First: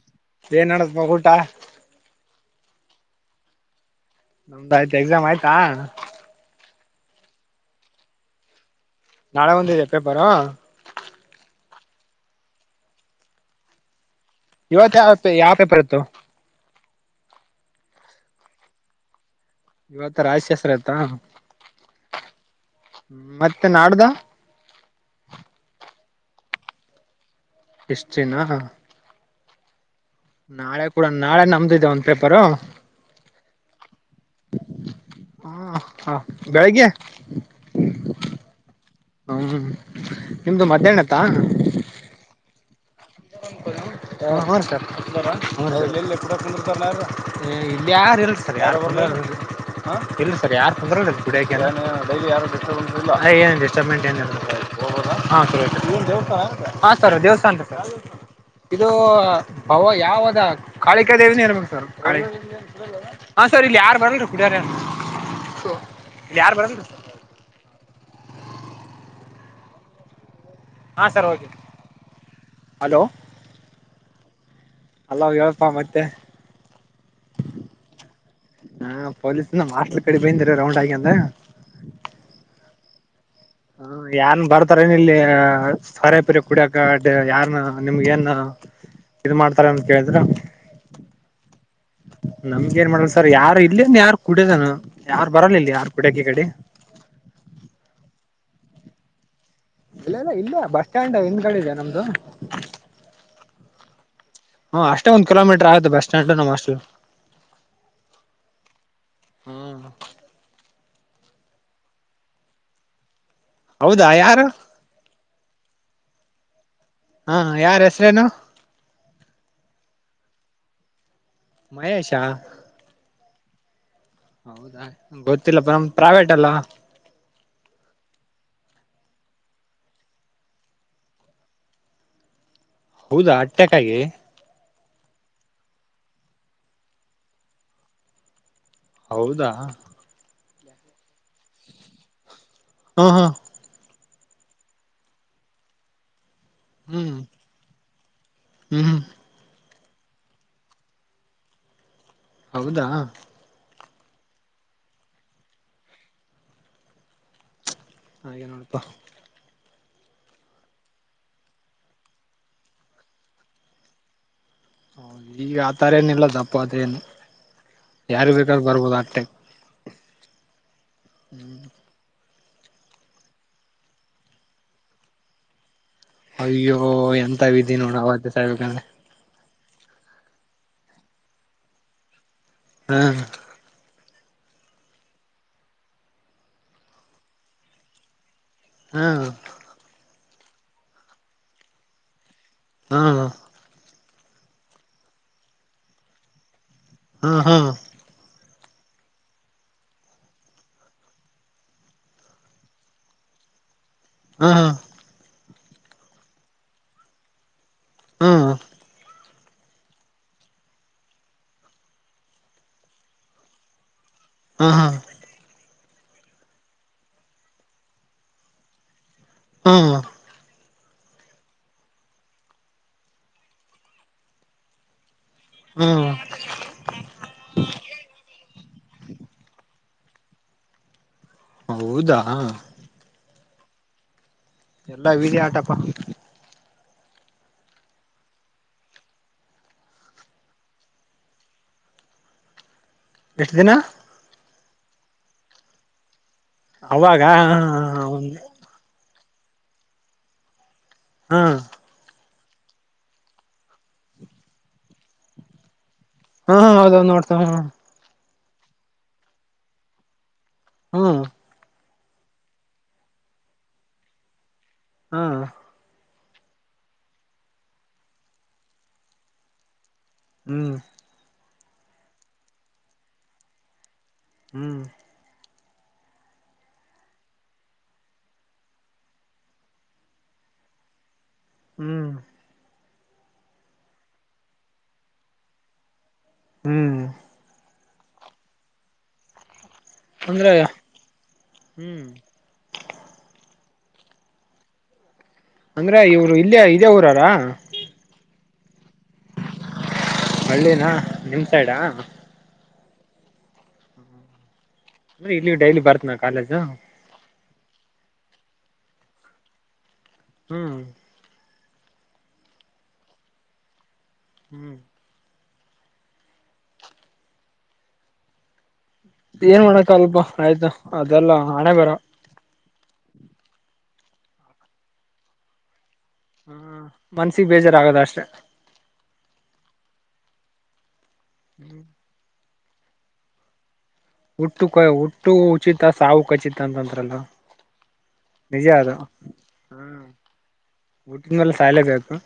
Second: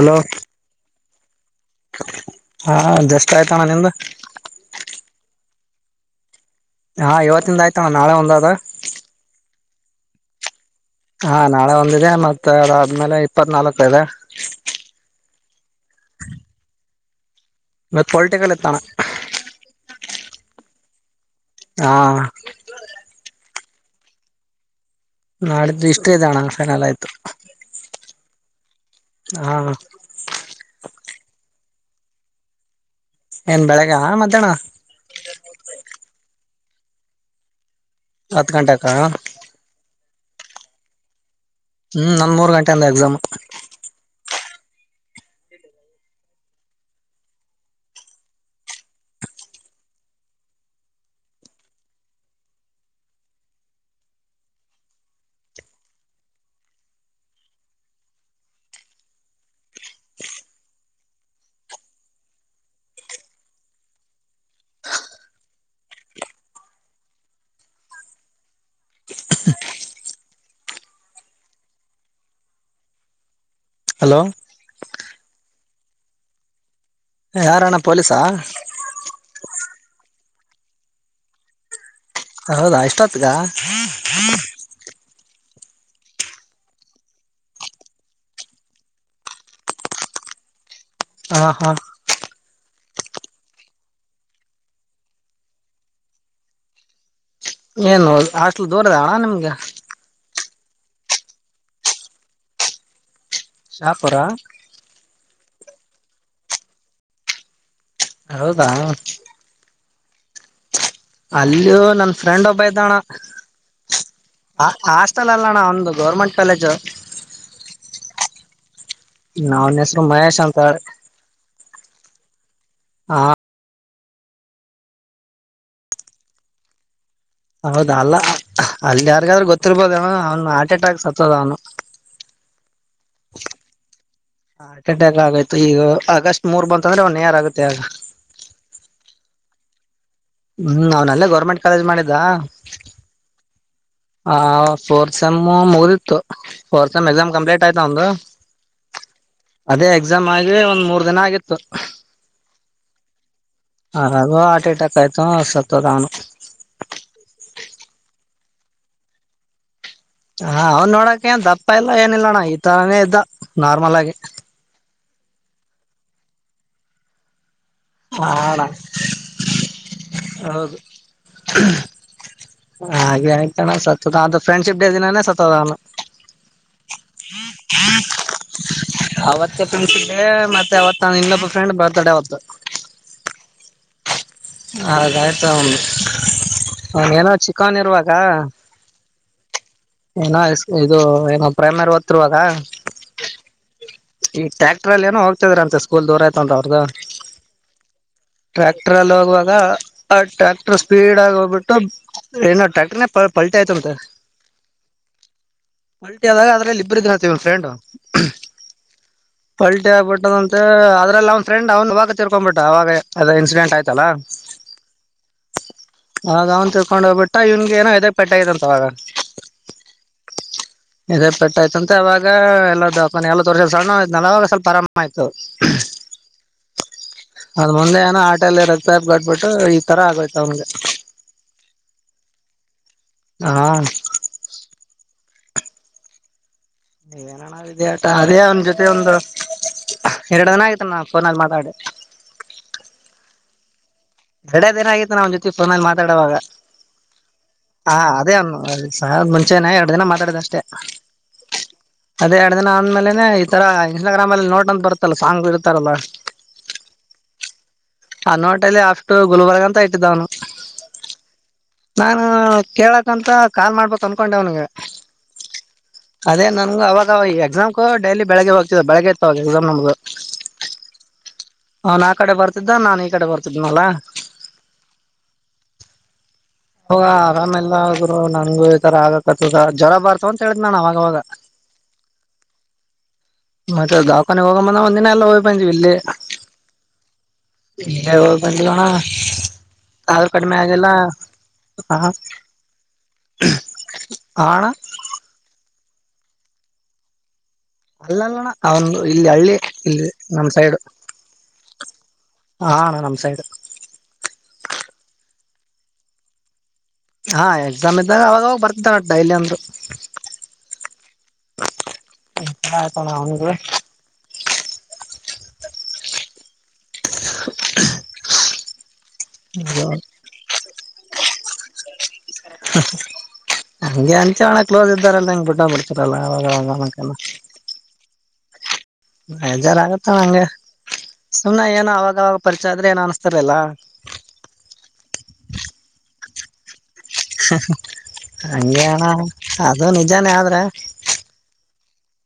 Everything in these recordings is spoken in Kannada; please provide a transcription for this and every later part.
ಹಲೋ ಏನ್ಡತ್ಪ್ಪ ಊಟ ಹಾ ಎಷ್ಟ ಆಯ್ತಣ್ಣ ನಿಮ್ದ ನಮ್ದ ಆಯ್ತು ಎಕ್ಸಾಮ್ ಆಯ್ತಾ ಹಾ ಇವತ್ತಿಂದ ಆಯ್ತಣ ನಾಳೆ ಒಂದದ ನಾಳೆ ಒಂದು ಎಪ್ಪ ಬರ ಹಾ ನಾಳೆ ಒಂದಿದೆ ಮತ್ತತ್ ಅದಾದ್ಮೇಲೆ ಇಪ್ಪತ್ ನಾಲ್ಕು ಇದೆ ಇವತ್ತು ಯಾವ ಯಾವ ಪೇಪರ್ ಇತ್ತು ಮ ಪೊಲಿಟಿಕಲ್ ಎತ್ತಾನ ಇವತ್ತ ರಾಜಶಾಸ್ತ್ರ ಆತಾ ಹಾ ಮತ್ತೆ ನಾಡ್ದ ನಾಡಿದ್ರೆ ಇಷ್ಟ ಇದ್ದಣ್ಣಕ್ಷಲ್ಲ ಆಯ್ತು ಎಷ್ಟ ದನಾ ಹಾ ನಾಳೆ ಕೂಡ ನಾಳೆ ನಮ್ದು್ದೇ ಒಂದ್ ಪೇಪರು ಏನ್ ಬೆಳಗ್ಗೆ ಮಧ್ಯಾಹ್ನ ಹಾ ಹಾ ಬೆಳಿಗ್ಗೆ ಹತ್ತು ಗಂಟೆ ಹೌಂಗ ನಿಮ್ದು ಮಧ್ಯಾಹ್ನತ್ತಾ ಹ್ಮ್ ನಂದ್ ಮೂರ್ ಗಂಟೆ ಅಂದೆ ಎಕ್ಸಾಮ್ ಹ ಹ ಇಲ್ಲಿ ಯಾರು ಇ ಸರ್ ಯಾರು ಬ ಇ ಸರ್ ಯಾರು ತಂದ ಏ ಸ ದೇವಸ್ಥಾನ ಅ ಇದು ಭವ ಯಾವದ ಕಾಳಿಕ ದೇವನ ನ್ಬೇಕು ಸರ್ ಹಾ ಸರ್ ಇಲ್ಲಿ ಯಾರು ಬರಲ್ರಿ ಕುಡಿಯಾರೆ ಇ ಯಾರು ಬರಲ್ರಿ ಹಾಂ ಸರ್ ಓಕೆ ಹಲೋ ಹಲೋ ಅಲ್ಲ ಹೇಳಪ್ಪಾ ಮತ್ತೆ ಯಾರಣ್ಣ ಪೊಲೀಸ ಇ ಮಟ್ಲ್ ಕಡೆ ಬೈಂದಿರ ರೌಂಡ್ ಆಗಿ ಅಂತ ಹೌದಾ ಇಷ್ಟ ಹ ಯನ್ ಬರ್ತಾರನ ಇಲ್ಲಿ ಸರೆಪುರಿ ಕುಡಿಯಕ ಯಾರನ್ನ ನಿಮ್ಗ ಏನ್ ಇದ ಮಾಡ್ತಾರ ಅಂತ ಕೇಳಿದ್ರ ಹಾ ಹಾ ನಮ್ಗ ಏನ್ ಮಾಡಲ್ ಸರ್ ಯಾರು ಇಲ್ಲಿ ಅಂದ ಯಾರು ಕುಡ್ಯದಾನ ಯಾರು ಬರಲ್ಲ ಇಿಲ್ಲ ಯಾರು ಕುಡ್ಯಕ ಈ ಕಡೆ ಏನು ಹಾಸ್ಟ್ಲ್ ದೂರದ ಅಣಾ ನಿಮ್ಗ ಇಲ್ಲ ಇಲ್ಲ ಬಸ್ ಸ್ಟ್ಯಾಂಡ್ ಹಿಂದ್ ಕಡೆಿದೆ ನಮ್ದು ಶಾಪುರ ಹ್ಮ ಅಷ್ಟೇ ಒಂದ್ ಕಿಲೋಮೀಟರ್ ಆ ಬ ಸ್ಟ್ಯಾಂಡ ನಮ್ಮಾಷ್ಟ ಹೌದಾ ಅಲ್ಲಿಯೂ ನನ್ ಫ್ರೆಂಡ್ ಒಬ್ಬ ಇದ್ದಣ ಹೌದಾ ಯಾರು ಆ ಆಷ್ಟತಲ ಅಲ್ಲಣ ಒಂದು ಗೌರ್ಮೆಟ್ ಕಾಲೇಜ್ ಹಾ ಯಾರ ಹೆಸ್ರೇನು ನಾವನ ಹೆಸರು ಮಹೇಶ್ ಅಂಕ ಸ ಮಹೇಶಾ ಹೌದಾ ಗೊತ್ತಿಲ್ಲ ಪರಮ ಪ್ರವೇಟ್ ಅಲ್ಲ ಹೌದ ಅಲ್ಲ ಅಲ್ಲಿ ಯಾರಿಗಾದ್ರೂ ಗೊತ್ತಿರ್ಬೋದ ಅವನು ಹಾರ್ಟ್ ಅಟ್ಯಾಕ್ ಸತ್ತದ ಅವನು ಹೌದಾ ಅಟ್ಟೆಕಾಗಿಿ ಹಾ ಕಂಟಕ್ ಆಗಯ್ತು ಈಗ ಆಗಸ್ಟ್ ಮೂರ್ ಬಂತಂದ್ರೆ ಒನ್ ಯಾರ್ ಆಗುತ್ತೆ ಆಗ ಹೌದಾ ಹ್ಮ್ ಅವ್ನಲ್ಲೇ ಗೌರ್ಮೆಂಟ್ ಕಾಲೇಜ್ ಮಾಡಿದ್ದ ಹಾ ಹಾ ಹ ಸೋರ್ಸಮ್ಮು ಮುಗಿದಿತ್ತು ಫೋರ್ಮ್ ಹ್ಮ್ ಎಕ್ಸಾಮ್ ಕಂಪ್ಲೀಟ್ ಆಯ್ತಾ ಒಂದು ಹ್ಮ್ ಅದೇ ಎಕ್ಸಾಮ್ ಆಗಿ ಒಂದ್ ಮೂರ್ ದಿನ ಆಗಿತ್ತು ಹೌದಾ ಅದು ಹಾರ್ಟ್ ಎಟ್ಯಾಕ್ ಆಯ್ತು ಸತ್ತ ಹೋದಾಅವನು ಹಾಗೆ ನೋಡಪ ಹಾ ಅವನ್ ನೋಡಕ ಏನ್ ದಪ್ಪ ಇಲ್ಲ ಏನಿಲ್ಲಣ್ಣ ಈ ತರಾನೇ ಇದ್ದ ನಾರ್ಮಲ್ ಆಗಿ ಹೌದು ಈಗ ಆ ತರ ಏನ ಇಲ್ಲದಪ್ಪ ಅದೇನು ಹ ಯಾರಿಗೆ ಅಣ್ಣ ಬೇಕಾದ್ರೆ ಬರ್ಬೋದು ಆಗ್ತ ಹೌದು ಇಲ್ಲ ಹಾಗೆ ಆಯತಾನ ಸತ್ತದ ಅ ಫ್ರೆಂಡ್ಶಿಪ್ ಡೇ ದಿನಾನೇ ಸತ್ತಹೊದಾಅನು ಅಯ್ಯೋ ಎಂತ ವಿದಿ ನೋಡ ಅವತ್ತ ಸಾಯಬೇಕಂದ್ರೆ ಅವತ್ತ ಫೆಂಡ್ ಮತ್ತೆ ಅವತ್ ನ ಇನ್ನೊಬ್ಬ ಫ್ರೆಂಡ್ ಬರ್ತ್ಡೇ ಅವತ್ ಹ್ಮ್ ಹಾ ಗಾಯತ ಅವನ್ ಹ ಏನೋ ಚಿಕನ್ ಇರುವಾಗ ಹ್ಮ್ ಏನೋ ಇದು ಏನೋ ಪ್ರೇಮರ್ ಓತ್ತಿರ್ರುವಾಗ ಹ್ಮ ಈ ಟ್ಯಾಕ್ಟರ್ ಅಲ್ಲಿ ಏನೋ ಹೋಗತಿದ್ರ ಅಂತೆ ಸ್ಕೂಲ್ ದೂರ ಇತ ಅಂತ ಅವ್ರದು ಹ್ಮ ಹ್ಮ್ ಟ್ರ್ಯಾಕ್ಟರ್ ಅಲ್ಲಿ ಹೋಗುವಾಗ ಆ ಟ್ರ್ಯಾಕ್ಟರ್ ಸ್ಪೀಡ್ ಆಗಿ ಹೋಗ್ಬಿಟ್ಟು ಏನೋ ಟ್ಯಾಕ್ಟರ್ ಪಲ್ಟೆ ಆಯತ ಅಂತೆ ಹಾ ಹಾ ಪಲ್ಟಿ ಆದಾಗ ಅದ್ರಲ್ಲಿ ಇಬ್ಬರು ಇದ್ರುತ್ತ ವ ಫ್ರೆಂಡ್ ಹ್ಮ್ ಪಲ್ಟಿ ಆಗ್ಬಿಟ್ಟದ ಅಂತೆ ಅದ್ರಲ್ಲಿ ಅವನ್ ಫ್ರೆಂಡ್ ಅವನು ವಾಗ ತಿರ್ಕೊಬಿಟ್ಟ ಅವಾಗ ಅದ ಇನ್ಸಿಡೆಂಟ್ ಆಯ್ತಲ್ಲಾ ಹ ಆ ಅವ್ನ್ ತಿರ್ಕೊಂಡು ಹೋಗ್ಬಿಟ್ಟ ಇವನ್ ಏನೋ ಇದ ಪೆಟ್ಟ ಆಗ್ಂತ ಅವಾಗ ಹ ನಿ ಪಟ್ಟಾಯ್ತಂತೆ ಅವಾಗ ಎಲ್ಲ ದಪ ಸಣ್ಣಗ ವಯಸ್ಸು ನಲ ಸ್ವಲ್ಪಆರಾಮ ಆಯಿತು ಹೌ ಹ ಅದ ಮುಂದೆ ಏನೋ ಹಾಟಲ್ಲ ರಕ್ತಾ ಹೇಪ್ಪಗಟಿ ಬಿಟ್ಟು ಈ ತರ ಆಗೋಯ್ತ ಅವನ್ಗೆ ಹೌದಾ ಹಾ ಎಲ್ಲಾ ವಿಧಿ ಆ ಟಪ್ಪ ನೀ ಏನ ಅಣಾ ವಿದಿಆಟ ಅದೇ ಅವನ ಜೊತೆ ಒಂದು ಎರಡು ದಿನ ಆಯತನ ನಾ ಫೋನಲ್ಲಿ ಮಾತಾಡಿ ಎಷ್ಟು ದಿನ ಎರಡ ದಿನ ಆಗಿತ್ತು ನ್ ಜೊತೆ ಫೋನಲ್ಲಿ ಮಾತಾಡುವಾಗ ಅವಾಗ ಹ ಮುಂಚೆನ ಎರಡು ದಿನ ಮಾತಾಡಿದ ಅಷ್ಟೇ ಹ್ಮ್ ಅದೇ ಎರಡು ದಿನ ಆದಂದ್ಮೇಲೆನೆ ಈ ತರ ಇನ್ಸ್ಟಾಗ್ರಾಮ್ ಅಲ್ಲಿ ನೋಟ್ ಅಂತ ಬರ್ತ್ತಲ್ಲ ಸಾಂಗ್ಗಳು ಇರ್ತಾರಲ್ಲಾ ಹಾ ಹೌದದು ನೋಡ್ತೇ ಹ ಆ ನೋಟ ಅಲ್ಲಿ ಅಷ್ಟು ಗುಲ್ಬರ್ಗ ಅಂತ ಇಟ್ಟಿದ್ದವನು ಹ್ಮ್ ನಾನು ಕೇಳಕ್ಂತ ಕಾಲ್ ಮಾಡ್ಬ ಅನ್ಕೊಂಡೆ ಅವನಿಗೆ ಹ್ಮ ಅದೇ ನನ್ ಅವಾಗ ಎಕ್ಸಾಮ್ಗೆ ಡೈಲಿ ಬೆಳಗ್ಗೆ ಹೋಗ್ತದ ಬೆಳಗ್ಗೆ ಇತ್ತವಾಗ ಎಕ್ಸಾಮ್ ನಮ್ದು ಹ್ಮ್ ಅವನ್ ಆ ಕಡೆ ಬರ್ತಿದ್ದ ನಾನ್ ಈ ಕಡೆ ಬರ್ತಿದ್ನಲ್ಲ ಹ್ಮ್ ಹೋಗ ಆರಾಮೆಲ್ಲ ಆದರು ನಂಗು ಈ ತರ ಆಗಕತದ ಜ್ವರ ಬಾರತವ ಅಂತ ಹೇಳಿದ್ ನಾನ ಅವಾಗವಾಗ ಹ್ಮ್ ಮತ್ತೆ ದಾಖಾನಗ್ ಹೋಗಂಬಂದ ಒಂದಿನ ಎಲ್ಲ ಹೋಗ್ ಬಂದೀವಿ ಇಲ್ಲಿ ಹ್ಮ್ ಇ ಬಜ ತಣ ತಾದು ಅಂದ್ರೆ ಕಡಿಮೆ ಆಗಲ್ಲ ಹ್ಮ್ ಹಾ ಹ ಅಂದ್ರೆ ಇವ್ರು ಇಲ್ಲಿ ಇದೇ ಊರಾರ ಅಲ್ಲಲ್ಲಣ ಅವನ್ ಇಲ್ಲಿ ಹಳ್ಳಿ ಇಲ್ಲಿ ನಮ್ಮ್ ಸೈಡ್ ಹಳ್ಳಿನ ನಿಮ್ ಸೈಡಾ ಹಣ ನಮಸಾಯದು ಅಂದ್ರೆ ಇಲ್ಲಿ ಡೈಲಿ ಬರ್ತ್ನ ಕಾಲೇಜು ಹಾ ಎಕ್ಸಾಮ್ ಇದ್ದಾಗ ಅವಾಗಾಗ ಬರ್ತಿದ್ದಾನ ಡೈಲಿ ಅಂದ್ರರು ಹ್ಮ್ ಆಯ್ತಣ ಅವಗೆ ಹ್ಮ್ [inaudible] ಏನ್ ಮಾಡಕ ಅಲ್ಪ ಆಯ್ತಾ ಅದೆಲ್ಲಾ ಹಣೆ ಬರ ಹಂಗೆ ಅಂಚ ಒಣ ಕ್ಲೋಸ್ ಇದ್ದಾರಲ್ಲ ನಂಗ್ ಬಿಟ್ಟ ಬಿಟ್ಟ ಹ್ಮ ಮನ್ಸಿಿಗೆ ಬೇಜಾರಾಗದ ಅಷ್ಟೆ ಬಜಾರ್ ಆಗತ್ತ ನಂಗೆ ಸುಮ್ ಏನ ಅವಾಗ ಪರಿಚಯ ಆದ್ರೆ ಏನ್ ಅನಿಸತಾರಲ್ಲ ಹುಟ್ಟು ಕ ಹುಟ್ಟು ಉಚಿತ ಸಾವು ಖಚಿತ ಅಂತಂದ ಹಗೆಣ್ಣ ಅದು ಹ್ಮ್ ನಿಜಾನೇ ಆದ್ರೆ ಹುಟ್ಟಿದ ಮೇಲೆ ಸಾಯ್ಲೇಬೇಕು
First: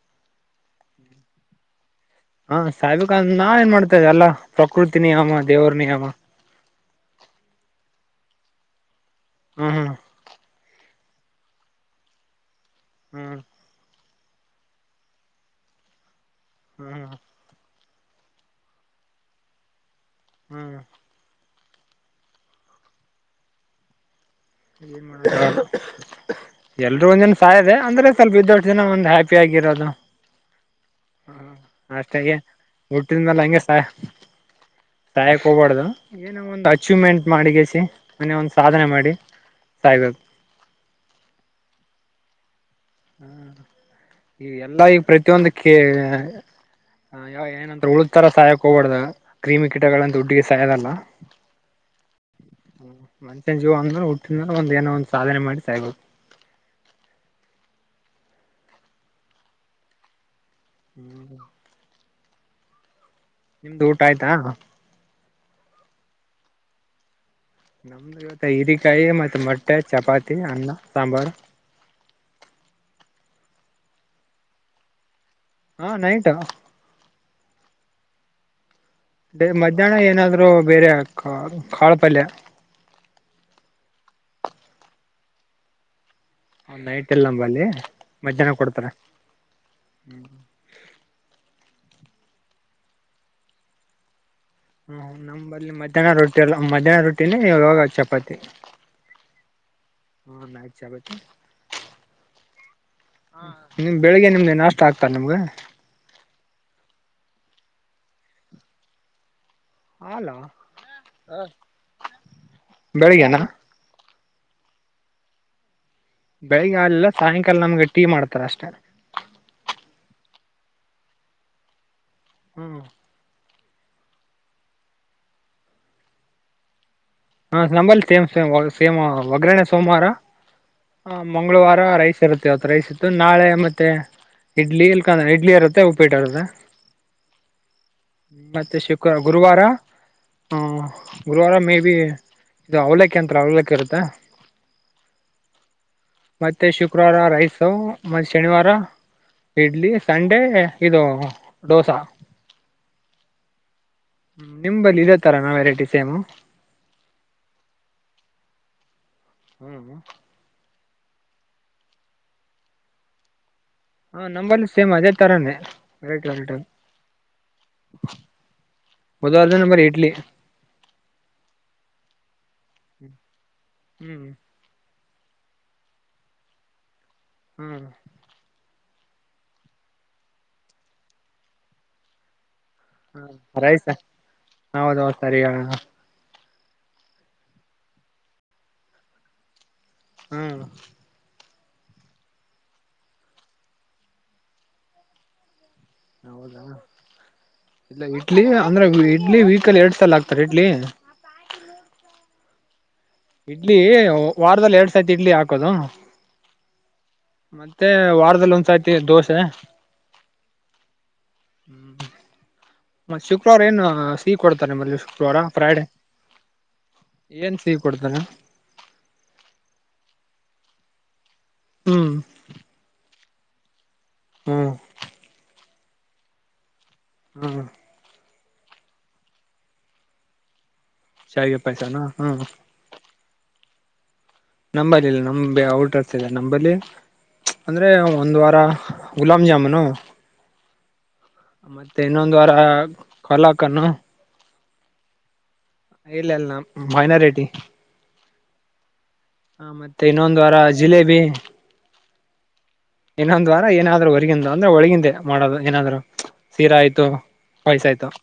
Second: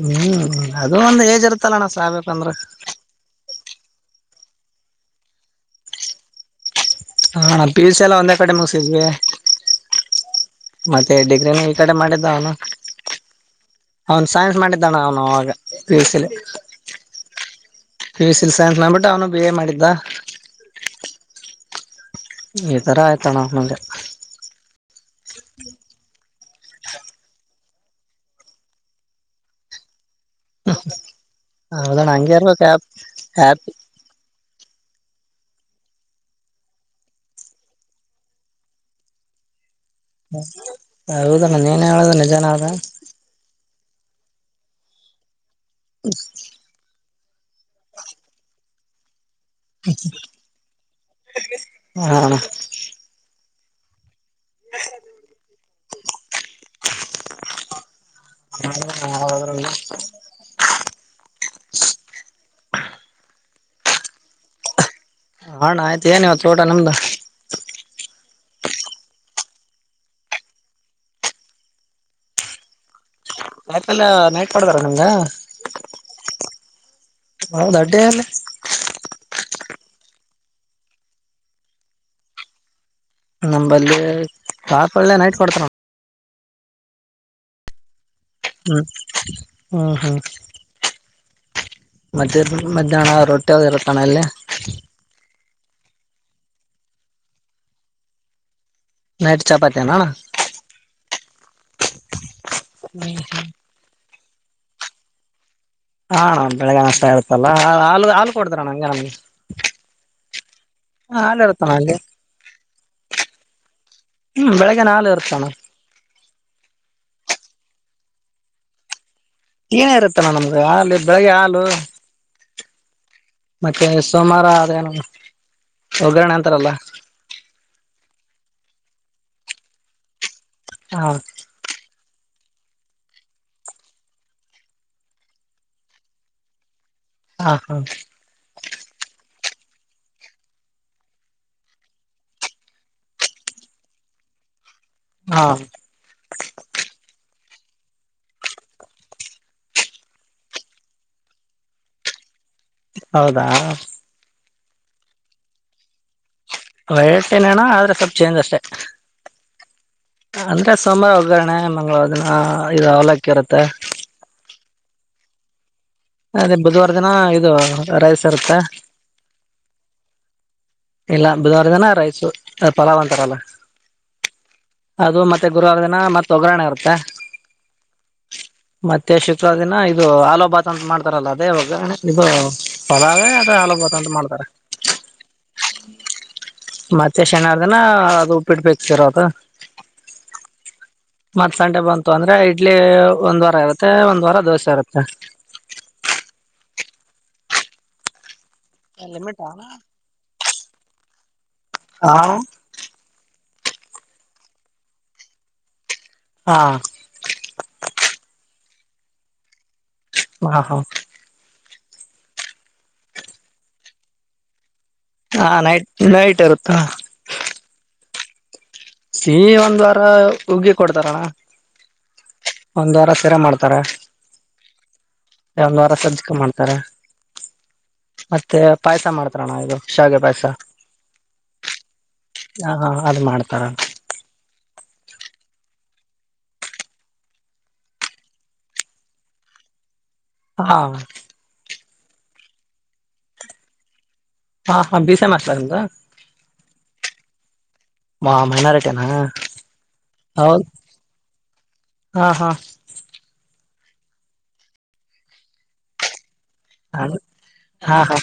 ಹ್ಮ್ ಅದು ಒಂದ್ ಏಜ್ ಇರ್ತ್ತಲ್ಲಣ ಹಾ ಸಾಹಿಬ್ ಖಾನ್ ನಾ ಏನ್ ಮಾಡ್ತೇ್ದ ಅಲ್ಲಾ ಪ್ರಕೃತಿ ನಿಿಯಮ ದೇವರ ನಿಿಯಮ ಹಾ ನಾ ಪೀಲ್ಸ ಎಲ್ಲ ಒಂದೇ ಕಡೆ ಮುಗಿಸಿದ್ವಿ ಹ್ಮ್ ಹ್ಮ್ ಮತ್ತೆ ಡಿಗ್ರಿನ ಈ ಕಡೆ ಮಾಡಿದ್ದ ಅವನು ಹ್ಮ್ ಅವನು ಸೈನ್ಸ್ ಮಾಡಿದ್ದಾನ ಅವನು ಅವಾಗ ಪಿ ಎಸ್ ಸಿಲಿ ಹ್ಮ್ ಹ್ಮ್ ಪಿ ಯು ಸಿಲಿ ಸೈನ್ಸ್ ಮಾಡ್ಬಿಟ್ಟು ಅವನು ಬಿ ಎ ಮಾಡಿದ್ದ ಹ್ಮ್ ಈ ತರ ಆಯ್ತಣ ನನಗೆ ಏನ್ ಮಾಡ [inaudible] ಎಲ್ರುೂ ಒಂದ್ನ ಸಯೋದೆ ಅಂದ್ರೆ ಸ್ವಲ್ಪ ಇದೊಷ್ಟ ದಿನ ಒಂದ್ ಹ್ಯಾಪಿ ಆಗಿರೋದು [unintelligible] ಹೌದಣ ಅಷ್ಟಾಗಿ ಹುಟ್ಟಿದ್ಮೇಲೆ ಹಂಗಗೆರ್ಬೇಕ್ಯಾಪಿ ಹಂಗೆ ಸಾಯ ಸಾಯಕ್ ಹೋಗಬಾರ್ದು ಏನ ಒಂದ್ ಅಚೀವ್ಮೆಂಟ್ ಮಾಡಿಗಸಿ ಮನ ಒಂದ್ ಸಾಧನೆ ಮಾಡಿ ಸಾಯ್ಬೇಕು ಹೌದಣ ನೀನ್ ಹೇಳುದು ಜನ ಹ ಹ್ಮ್ ಈ ಎಲ್ಲ ಈಗ ಪ್ರತಿಯೊಂದು ಕೆ ಆಯೋ ಏನಂದ್ರ ಉಳು ತರ ಸಹಾಯ ಕೋವಡ್ದ ಕ್ರಿಮಿ ಕೀಟಗಳಂತ ದುಡ್ಡುಗೆ ಸಾಯದಲ್ಲ ಹಾ ಜು ಅ್ರ [inaudible] ಒಂದ ಏನೋ ಒಂದಂದು ಸಾಧನೆ ಮಾಡಿ ಸಯ್ಬೇಕು ಅ ನ [inaudible] ಹ್ಮ್ [inaudible] ನಿಮ್ದು ಊಟ ಆಯ್ತಾ ಹಣ ಆಯ್ತು ಏನಿವತ್ತು ತೋಟ ನಮ್ದು ಹೀರಿಕಾಯಿ ಮತ್ತೆ ಮೊಟ್ಟೆ ಚಪಾತಿ ಅನ್ನ ಸಾಂಬಾರ್ ಯಾಕೆಲ್ಲ ನೆಟ್ ಮಾಡ್ದಾರ ನಿಂಗ ಹಾ ನೈಟಾ [inaudible] ಹೌದ ಅಡ್ಡಿ ಅಲ್ಲಿ ಹೇ ಮಧ್ಯಾಹ್ನ ಏನಾದ್ರರು ಬೇರೆ ಕಾಳು ಪಲ್ಯ ನಂಬಲ್ಲಿ ಕಾ ಲಪಳ್ಳೆ ನೈಟ್ ಕೊಡ್ತಾರ ಹ ನೈಟ್ ಎಲ್ಲ ನಂಬಲ್ಲಿ ಮಧ್ಯಾಹ್ನ ಹ್ಮ ಕೊಡ್ತಾರೆ ಹ್ಮ ಹಾ ಮತ್ತೆ ಮಧ್ಯಾಹ್ನ ರೊಟ್ಟಿ ಅ ಇರತಣ ಅಲ್ಲೇ ಹ್ಮ ನಮ ಬರಲಿ ಮಧ್ಯಾಹ್ನ ರೊಟಿಲ್ಲ ಮಧ್ಯಾಹ್ನ ರೊಟ್ಟಿನೇ ಇವಾಗ ಚಪಾತಿ ನೈಟ್ ಚಪಾತಿಯಣ ಹ ನೈಟ್ ಚಪಾತಿ ಹ್ಮ್ ಹ್ಮ್ ನಿಮ್ ಬೆಳಿಗ್ಗೆ ನಿಮ್ನೆ ನಾಷ್ಟ ಆಗ್ತಾ ನಿಮ್ಗ ಹಾ ಬೆಳಗ್ಗಗೆ ಅಷ್ಟ ಆಗತ್ತಲ್ಲ ಹಾ ಹಾಲು ಕೊಡದ್ರಣ ಹಂಗೆ ನಮಗೆ ಅಲ ಇರುತ್ತಣ ಅಲ್ಲಿ ಬೆಳಗೆನಾ ಹ್ಮ್ ಬೆಳಿಗ್ಗೆ ನಾಳೆ ಇರ್ತಣ ಬೆಳಿಗ್ಗೆ ಆಾಲಲ್ಲ ಸಾಯಂಕಾಲ ನಮ್ಗೆ ಟೀ ಮಾಡ್ತಾರ ಅಷ್ಟೇ ಏನೇ ಇರುತ್ತಲ್ಲ ನಮ್ಗೆ ಹಾಲು ಬೆಳಿಗ್ಗೆ ಹಾಲು ಹ್ಮ್ ಮತ್ತೆ ಸೋಮವಾರ ಅೇನು ಒಗ್ಗ್ರರಣೆ ಅಂತಾರಲ್ಲ ಹಾ ನಂಬಲ್ಲಿ ಸೇಮ್ ಸೇಮ ಒಗ್ಗರಣೆ ಸೋಮವಾರ ಹಾ ಹ ಮಂಗಳವಾರ ರೈಸ್ ಇರುತ್ತೆ ಅವತ್ ರೈಸ್ ಇತ್ತು ನಾಳೆ ಮತ್ತೆ ಇಡ್ಲಿ ಇಲ್ಕ ಇಡ್ಲಿ ಇರುತ್ತೆ ಉಪಿಟ ಇರುತ್ತೆ ಹಾ ಹಾ ಮತ್ತೆ ಶುಕ್ರ ಗುರುವಾರ ಗುರುವಾರ ಮೇ ಬಿ ಇದು ಅವಲೇಕ ಅಂತ ಅವಲೇಕ ಇರುತ್ತೆ ಹಾ ಮತ್ತೆ ಶುಕ್ರವಾರ ರೈಸ್ ಮೆ ಶನಿವಾರ ಇಡ್ಲಿ ಸಂಡೆ ಇದು ಡೋಸಾ ಹೌದಾ ಹ್ಮ ನಿಂಬಲ್ಲಿ ಇದ ತರಾನ ವೆರೈಟಿ ಸೇಮು ವೆರೈಟಿ ನೆ ಆದ್ರೆ ಸ್ವಲ್ಪ್ ಚೇಂಜ್ ಅಷ್ಟೆ ಹ್ಮ್ ಸೋಮವಾರ ಒಗ್ಗರಣೆ ಮಂಳವಾರ ದಿನ ಇದು ಅವಲಕ್ಕಿರುತ್ತೆ ಹಾ ನಂಬಲಿ ಸೇಮ್ ಅದೇ ತರಾನೇ ವೆರೈಟಿ ಅದೇ ವೆರೈಟಿ ಬುಧವಾರ ದಿನ ಇದು ರೈಸ ಇರುತ್ತೆ ಬುಧವಾರ ದಿನ ಬರಿ ಇಡ್ಲಿ ಇಲ್ಲ ಬುಧವಾರ ದನ ರೈಸು ಪಲಾವ್ ಅಂತಾರಲ್ಲ ಹ್ಮ್ ಅದು ಮತ್ತೆ ಗುರುವಾರ ದಿನ ಮತ್ ಒಗ್ಗರಣೆ ಇರುತ್ತೆ ಹ್ಮ್ ಮತ್ತೆ ಶುಕ್ರ ದಿನ ಇದು ಆಲೋಭಾತ ಅಂತ ಮಾಡ್ತಾರಲ್ಲ ಅದೇವಾಗ ಇದು ಹಾ ಪಲಾವೇ ಅದು ರೈಸ ಆಲೂಭಾತ್ ಅಂತ ಮಾಡ್ತಾರೆ ಹೌದ ಹೌ ಸರಿಗ ಮತ್ತೆ ಶನಾರ ದಿನ ಅದು ಉಪ್ಪಿಡ್ಬೇಕತಿರೋದು ಹ್ಮ್ ಮತ್ತ ಸಂಡೆ ಬಂತು ಅಂದ್ರೆ ಇಡ್ಲಿ ಒಂದ್ ವಾರ ಇರುತ್ತೆ ಒಂದ್ ವಾರ ದೋಸೆ ಇರುತ್ತೆ ಹೌದಾ ಇಲ್ಲ ಇಡ್ಲಿ ಅಂದ್ರೆ ಲಿಮಿಟ್ ಇಡ್ಲಿ ವೀಕಲಿ ಹಾ ಎರಡ್ ಸಲ ಆಗ್ತಾರೆ ಇಡ್ಲಿ ಇಡ್ಲಿ ವಾರದಲ್ಲಿ ಎರಡ್ ಸತಿ ಇಡ್ಲಿ ಹಾಕದು ಹಾ ದೋಷ ಹ ಹಾ ಹಾ ಹ್ಮ್ ಮತ್ತ ಶುಕ್ರವಾರ ಏನ್ ಸಿಹಿ ಕೊಡ್ತ ನಿಮ್ಮಲ್ಲಿ ಶುಕ್ರವಾರ ಹಾ ಫ್ರೈಡೆ ನೈಟ್ ನೈಟ್ ಇರುತ್ತಾ ಏನ್ ಸಿಹಿ ಕೊಡ್ತಾರೆ ಸಿ ಒಂದ್ ವಾರ ಉಗ್ಗಿ ಕೊಡ್ತಾರಣ ಹ್ಮ್ ಸಿರಾ ಮಾಡ್ತಾರಾ ಹ್ಮ್ ಒಂದ್ ವಾರ ಸಜ್ಜಕ ಮಾಡ್ತಾರ ಹ್ಮ್ ಮತ್ತೆ ಪಾಯಸ ಮಾಡ್ತರಣ ಇದು ಶಾಗೆ ಪಾಯಸ ಶಾವಿಗೆ ಪಾಯಸಾನ ಹ್ಮ ಕಾರ ಔಟರ್ಸ್ ನಂಬಲ್ಲಿ ಅಂದ್ರೆ ಒಂದ್ ವಾರ ಗುಲಾಬ್ ಜಾಮೂನು ಹಾ ಮತ್ತೆ ಇನ್ನೊಂದ್ ವರ ಕಲಾಕನ್ನು ಹಾ ಹ ಬಿಿಸೆ ಮಾರ್ ಇಲ್ಲಲ್ಲ ಮೈನಾರಿಟಿ ಹ ಮೈನಾರಿಟಿನಾ ಹ ಮತ್ತೆ ಇನ್ನೊಂದು್ ವಾರ ಹೌದ ಜಿಲೇಬಿ ಹಾ ಹಾ ಇನ್ನೊಂದ್ ವಾರ ಏನಾದ್ರು ಹೊರ್ಗಿಂದಂದು ಅಂದ್ರೆ ಒಳಗಿಂದೆ ಮಾಡೋದು ಏನಾದ್ರು ಸೀರಾ ಆಯ್ತು ಹ ಪಾಯ್ಸ ಹಾ ಆಯ್ತು ಹಾ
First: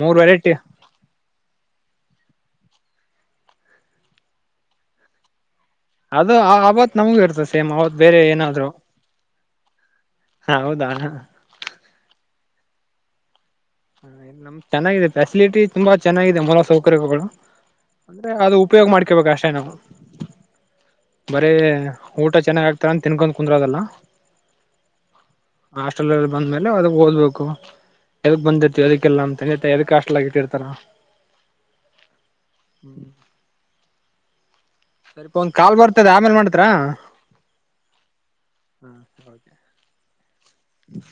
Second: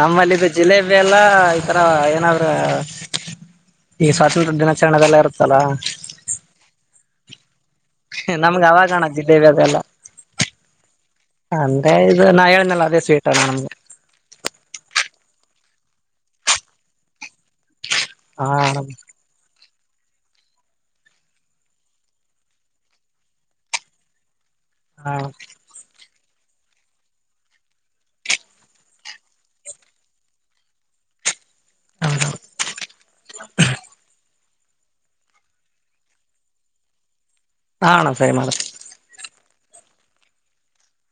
ಮೂರ್ ವೆರೈಟಿ ಜಿಲೇಬಿ ಎಲ್ಲ ಈತರ ಏನಾದ್ರ ಈ ಸ್ವಾತಂತ್ರ ದಿನಾಚರಣೆದೆಲ್ಲ ಇರುತ್ತಲ್ಲಾ ಅದು ಆ ಆಬತ್ ನಮಗು ಇರ್ತದೆ ್ ಅವದ್ ಬೇರೆ ನಮ್ಗೆ ಏನಾದ್ರು ಅವಾಗಣ ಜಿಲೇಬಿ ಅದೆಲ್ಲ ಹ ಹೌದಾ ಅಂದ್ರೆ ಇದು ನಾ ಹೇಳನೆಲ್ಲ ಅದೇ ಸ್ವೀಟ್ ಅಲ್ಲ ನಮ್ಗೆ ಹ ನಮ ಚೆನ್ನಾಗಿದೆ ಫ್ಯಾಸಿಲಿಟಿ ತುಂಬಾ ಚೆನ್ನಾಗಿದೆ ಮೂಲ ಸೌಕರ್ಯಗಳು ಅಂದ್ರೆ ಹಾ ಅದು ಉಪಯೋಗ ಮಾಡ್ಕೊಬೇಕು ಅಷ್ಟೇ ನಾವು ಬರೀ ಊಟ ಚೆನ್ನಾಗ್ ಆಗ್ತಾರ ಅಂತ ತಿನ್ಕೊಂಡ ಕುಂದ್ರ ಅದಲ್ಲ ಹಾ ಬಂದ ಮೇಲೆ ಅದ ಓದ್ಬೇಕು ಎಗ್ ಬಂದ ೋದಕ್ಕೆಲ್ಲ ಅಂತ ಎದ ಕಾಸ್ಟ್ಲಗ ಇಟ್ಟಿರ್ತಾರ ಹೌದೌದು ಹ್ಮ್ ಸರಿಪ ಒಂದ ಕಾಲ್ ಬರ್ತದ ಆಮೇಲ್ ಮಾಡ್ತಾರಾ ಹಾ ಅಣ್ಣ ಸರಿ ಮಾಡ ಹಾದೆ ಹ್ಮ